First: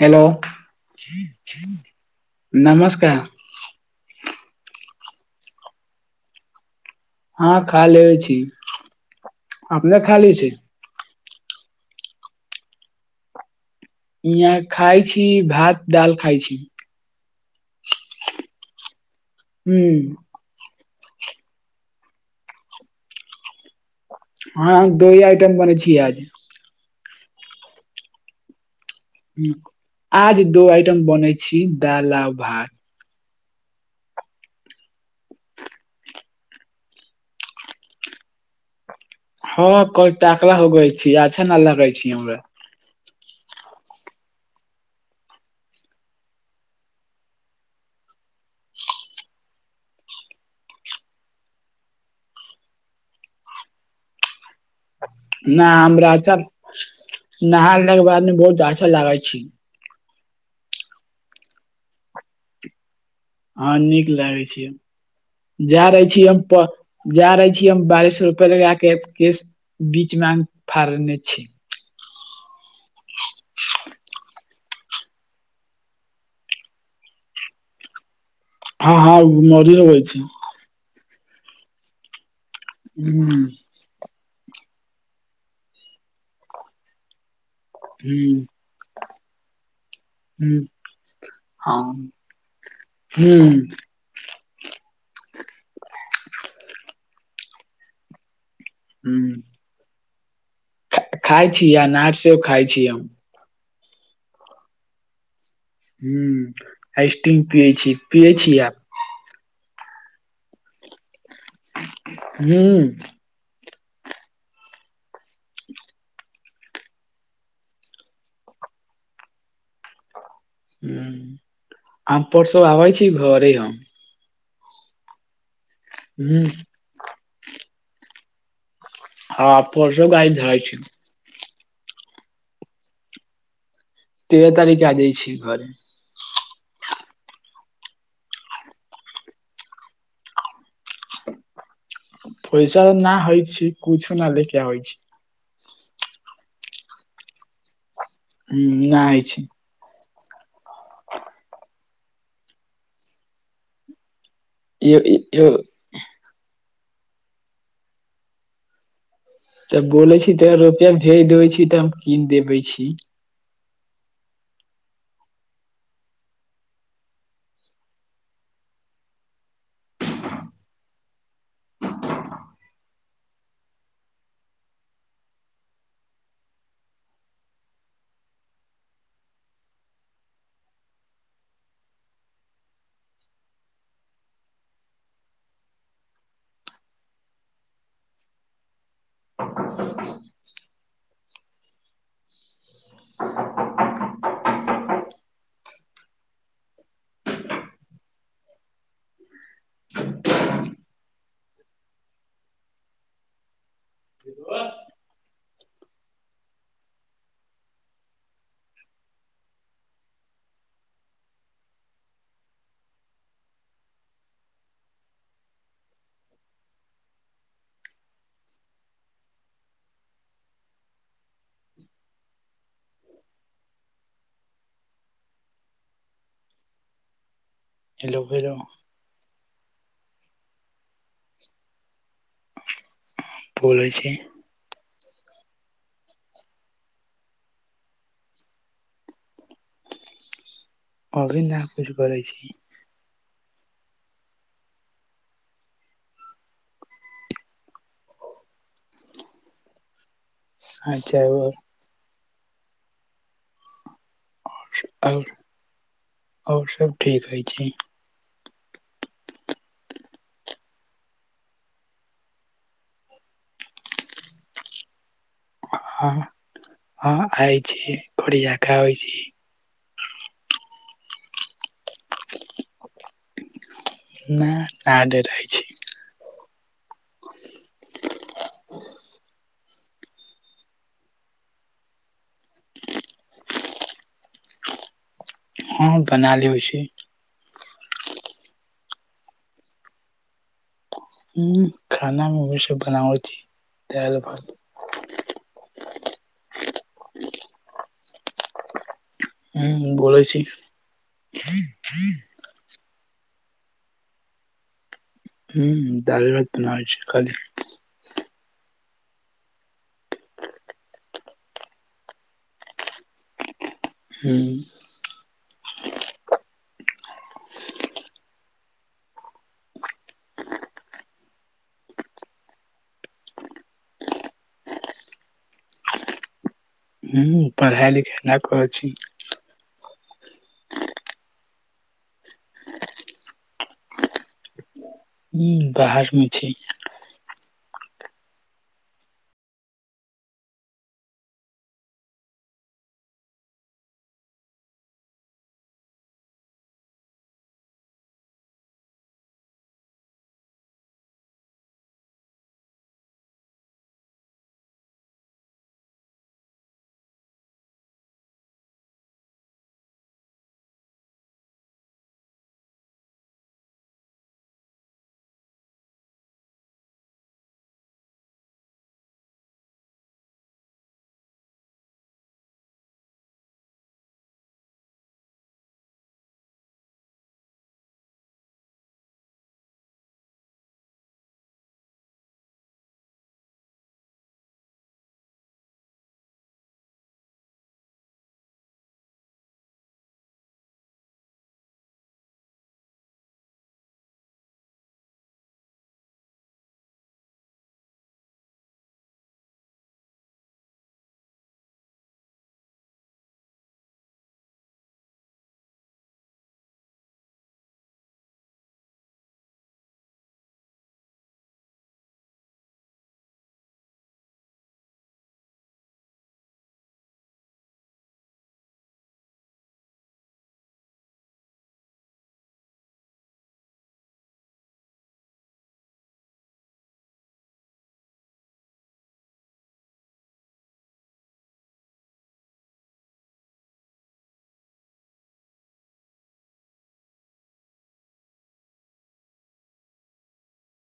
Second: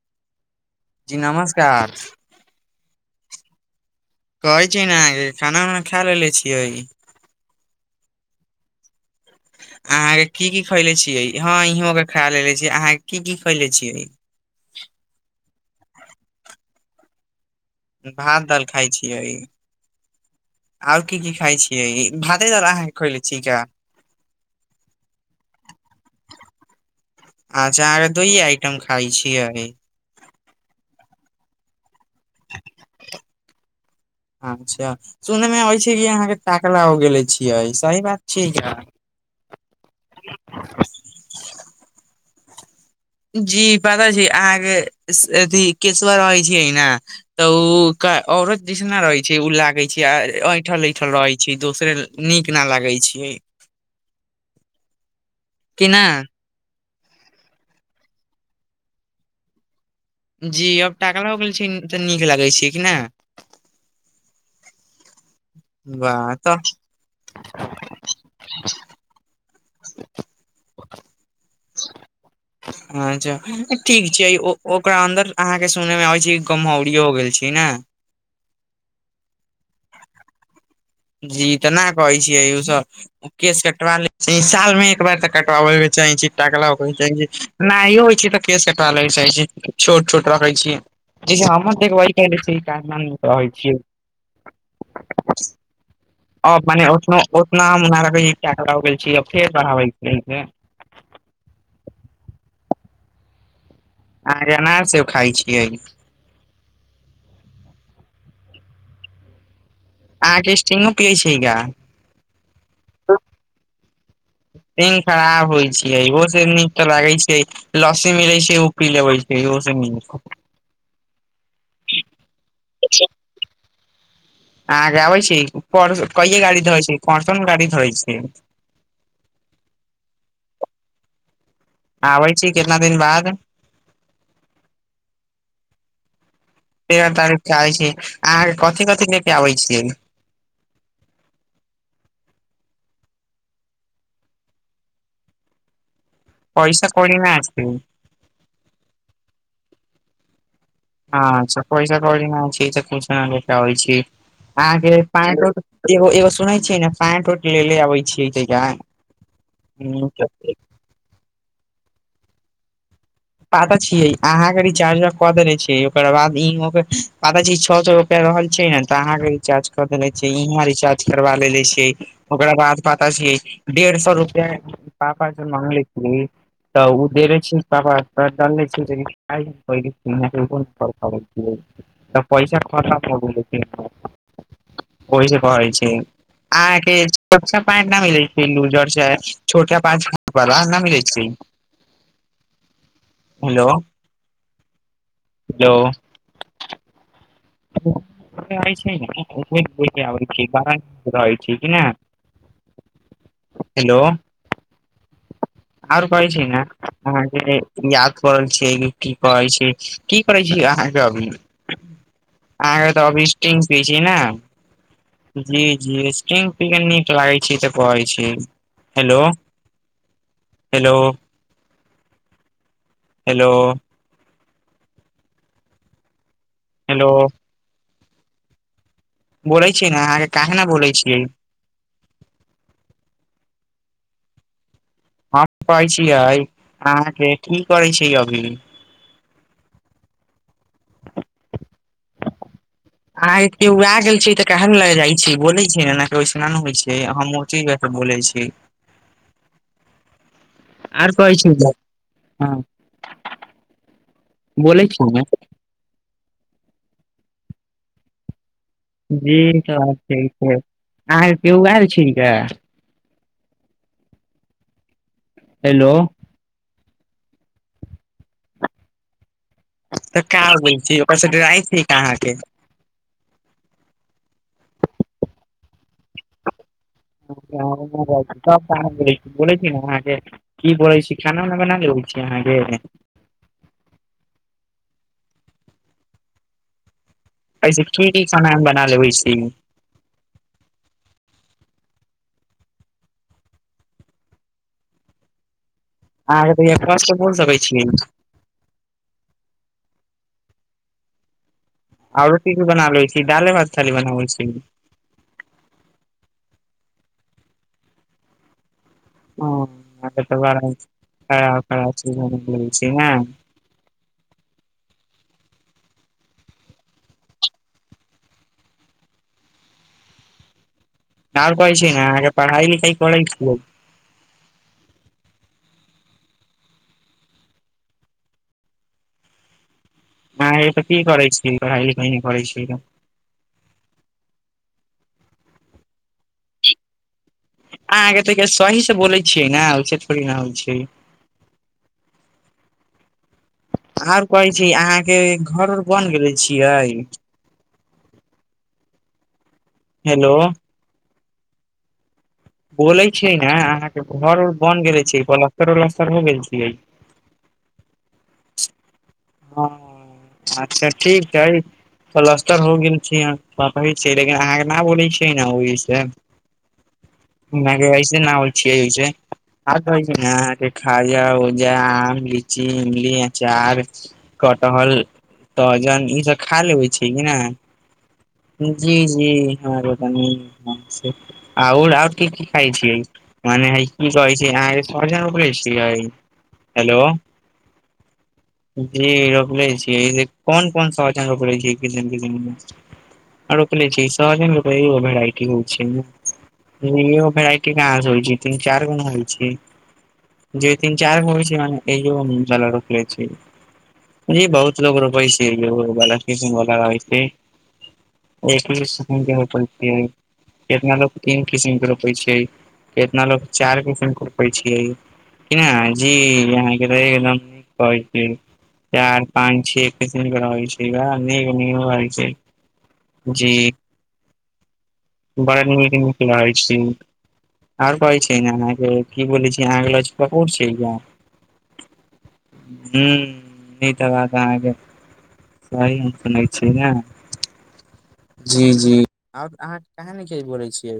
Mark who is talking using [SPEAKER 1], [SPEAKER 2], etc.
[SPEAKER 1] hello
[SPEAKER 2] जी नमस्कार
[SPEAKER 1] नमस्कार
[SPEAKER 2] कहै छी ने अहाँ खाना उना खा लेलेे छियै
[SPEAKER 1] हँ खा लऽ छी अपने
[SPEAKER 2] अहाँ
[SPEAKER 1] खा
[SPEAKER 2] के
[SPEAKER 1] ले
[SPEAKER 2] की
[SPEAKER 1] छी
[SPEAKER 2] की खैले छीयै ह इहों के खा लेे छीै अहाँ के की की खैले छियै
[SPEAKER 1] हाँ खइ छी भात डाल खइ छी
[SPEAKER 2] भात दाल खाइ छियै
[SPEAKER 1] हूँ
[SPEAKER 2] ओर की की खाइ छियै भाते दाल अहाँके खोइले छिका
[SPEAKER 1] हँ दोहि आइटम बनेै छियै आज
[SPEAKER 2] अच्छा आहाँ के दोइये आइटम खाई
[SPEAKER 1] हम्म,
[SPEAKER 2] छियै
[SPEAKER 1] आज दो आइटम बनै छी दाल आ भात
[SPEAKER 2] अच्छा सुने में आबै छीयै कि अहाँके ताकला हो गेले छियै सही बात छियै किया
[SPEAKER 1] हँ कल टकला होगई छी अच्छा न लगे छी हमरा
[SPEAKER 2] जी पता छै अहाँके अथी केशवर रहै छियै ने तऽ ओ औरत जिसना रहै छै ओ लागे छै ऐंठल ऐंठल रहै छै दोसरे नीक न लागै छियै
[SPEAKER 1] न हमरा अच्छा नहाय के बाद में बहुत अच्छा लागै छै
[SPEAKER 2] जी अब टकला हो गेल छै तऽ नीक लगे छै कि नहि
[SPEAKER 1] हँ नीक लागै छीयै जा रहे छी
[SPEAKER 2] वाह
[SPEAKER 1] हम
[SPEAKER 2] तऽ
[SPEAKER 1] जा रहे छीिय हम बारिश रुपआ लगा के केस बीच में अ फड़ने छी
[SPEAKER 2] अच्छा ठीक छै ओकरा अन्दर अहाँके सुनय मे आबै छै गमहौरी हो गेल छी ने
[SPEAKER 1] हँ हँ मरी यो होै छै
[SPEAKER 2] जी तऽ नहि कहै छियै उ
[SPEAKER 1] हुं
[SPEAKER 2] सब केश कटवा ल साल मे एक बार तऽ कटवाबै के चाही छै टाकला के च नाय हो छै त
[SPEAKER 1] हुं
[SPEAKER 2] खे चालैसइ छी छोट छोट रखे
[SPEAKER 1] हुं
[SPEAKER 2] छीयै जसे हमर देखब
[SPEAKER 1] हँ
[SPEAKER 2] रहै
[SPEAKER 1] हुं
[SPEAKER 2] छियै अ मने ओतना हम गेल छी फेर पढ़ाबै
[SPEAKER 1] खाइ छी अनार सेब खाइ छी हम
[SPEAKER 2] अहाँ अनार से खााय छियै
[SPEAKER 1] आइसट्रीम पियै छी पियै छी
[SPEAKER 2] आहाँके स्टींगो पियै छैगा
[SPEAKER 1] हू
[SPEAKER 2] दिन खराब होइ छियै ओहो से नीक तऽ लागै छै लसी मिलै छै ओ‌ पी लेबै छै से मिल
[SPEAKER 1] आब परसो आबै छी घरे हम
[SPEAKER 2] अहाँके आबै छी कैे
[SPEAKER 1] हुं
[SPEAKER 2] गाड़ी धर छै कोसन गाड़ी धरे छै
[SPEAKER 1] हँ परसो गारी धर छी
[SPEAKER 2] आबै छी कितना दिन बाद
[SPEAKER 1] तेर तारीख आ जाइ छी घर
[SPEAKER 2] तेरह तारीख के आबै छी अहाँके कथि कथि ले के आबै छियै
[SPEAKER 1] पैसा न होइ छी कुछु न ले के आबै छी
[SPEAKER 2] पैसा कोरि ना छै
[SPEAKER 1] ह नहिइ छै
[SPEAKER 2] अँछा पैसा कौड़ी नहि छै त कछ नहि होै छी अहाँके
[SPEAKER 1] यो
[SPEAKER 2] प
[SPEAKER 1] यो
[SPEAKER 2] एगो एगो सुनै छियै ने साैंट उट लेे अबै छी ज
[SPEAKER 1] तब बोले छी तऽ रुपआ भेज देबे छी तऽ हम कीन देबे छी
[SPEAKER 2] पता छियै अहाँके रिचार्ज कऽ देनेे छ ओकर बाद इ पता छै छ सए कर रहल छै ने तऽ अहाँ के रिचार्ज कर देेले छै इहाँ रिचार्ज करा लेले छै ओकरा बाद पता छियै डेढ़ सए रुपआ पापा जे मागले छियै तऽ ओ देनेे छी पापा डालने [unintelligible] तऽ पैसा खतम हो गेल‌ छै ओहि से कहें छि अहाँ केा पट न मिले छै लूजर छै छोटका पच न मिलैत छै हेलो हेलो क नहि [unintelligible] हेलो आओर कहै छै ने अहाँके याद परै छियै की कहै छै की करै छी अहाँके अभी अहाँके तऽ अभी स्ट पियै छी ने जी जी स्ट्रंग पि कऽ‌ नीक लागैत छै तऽ कहै छी hello hello hello hello
[SPEAKER 1] hello भेलेलो [inaudible]
[SPEAKER 2] बोलै छियै ने अहाँके काह न बोलै छियै
[SPEAKER 1] बोलै छी
[SPEAKER 2] हम कहै छियै अहाँके की करै छै अभी
[SPEAKER 1] अभी न कुछ करै छी
[SPEAKER 2] अहाँ के के उए गेल छै तऽ कहल लग जाइ छै बोले छै एना ओैसना ने होइ छै हम ठ बोलै छी आर
[SPEAKER 1] अच्छा
[SPEAKER 2] कहैत छी हँ बोलै छी
[SPEAKER 1] आओर
[SPEAKER 2] ने
[SPEAKER 1] आओर सब ठीक हय छै
[SPEAKER 2] जी त ठीक छै अहाँ केओ आयल छ हेलो
[SPEAKER 1] हँ आइ छी घड़ी जाका होइ छी [unintelligible]
[SPEAKER 2] तऽ कै छी ओकर से ड्रइ छै अहाँ के [inaudible]
[SPEAKER 1] न रह छै [unintelligible]
[SPEAKER 2] त बोल छी ने अहाँके [inaudible] की बोैलै छी खाना उना बना लबै छी अहाँके
[SPEAKER 1] हँ बना लेबे अछि
[SPEAKER 2] ऐसे की की खाना बना लेबै अछि
[SPEAKER 1] हु खाना हम बेशी बनावे छी दाल भात
[SPEAKER 2] अहाँ त कष्ट बोल सकैत छियै
[SPEAKER 1] हु बोलै छी
[SPEAKER 2] बना लैइ छी दाले भात खाली बनाबै छी
[SPEAKER 1] हुं दाल भात बनाबै छै खाली
[SPEAKER 2] ह तऽ बड़ खरा ख चीज ह [inaudible]
[SPEAKER 1] हू
[SPEAKER 2] ओर कहै छी ने अहाँ के पढ़ाई लिखाइ करै छीये
[SPEAKER 1] हू पढ़ाइ लिखाइ ना करै छी
[SPEAKER 2] अहाँ ऐते की करै छी पढ़ाई लिखाई नइ करै छी तऽ
[SPEAKER 1] हूँ बाहर मे छी
[SPEAKER 2] अहाँके त सही से बोले छियै ने ओस थोड़ी न होइ छै ओर कहै छै अहाँके घर ओर बन गेले छियै हेलो बोले छै ने अहाँके घर उर बन गेले छै पलस्तर उलस्तर हो गेल छियै ह अच्छा ठीक है पलस्तर हो गेल छी छै लेकिन अहाँके न बोलै छियै ने ओहि कइ छै न ओल छिय छै [inaudible] ह खाजा ओजा आम लीची इमल अचार कटहल सोहजन ई सब खा लेबै छै कि ने जी जी ह आओर आर की खाय छियै मने ह की कहै छै अहाँ सोहजन रोपले छियै हेलो जी रोपले छियै कोन कोन सोहवजन रोपले छियै आ रोपज ने त भेर हो [unintelligible] दुगो भेराइटी कहाँ होइ छै तन चारि गो ना होइ छै जे तीन चार होइ छै म ईहो मशाला रोपले छी ी बहुत लो रोपै छै बला्मीस बलागै छै [inaudible] एकी प [unintelligible] कितना लोग तीन किसिम के रोपे छियै कितना लोग चार किसिम के रोपे छियै क्या जी यहाँ के तऽ एकदम चार पाँच छ छै छै [inaudible] जी बार म खेलइ [inaudible] आ पइ छै ने अे किी छी अगला चुपा प छै क [unintelligible] बात अहाँके सही हम सुनै छियै ने [unintelligible] जी जी आब अहाँ कहां न बोलै छियै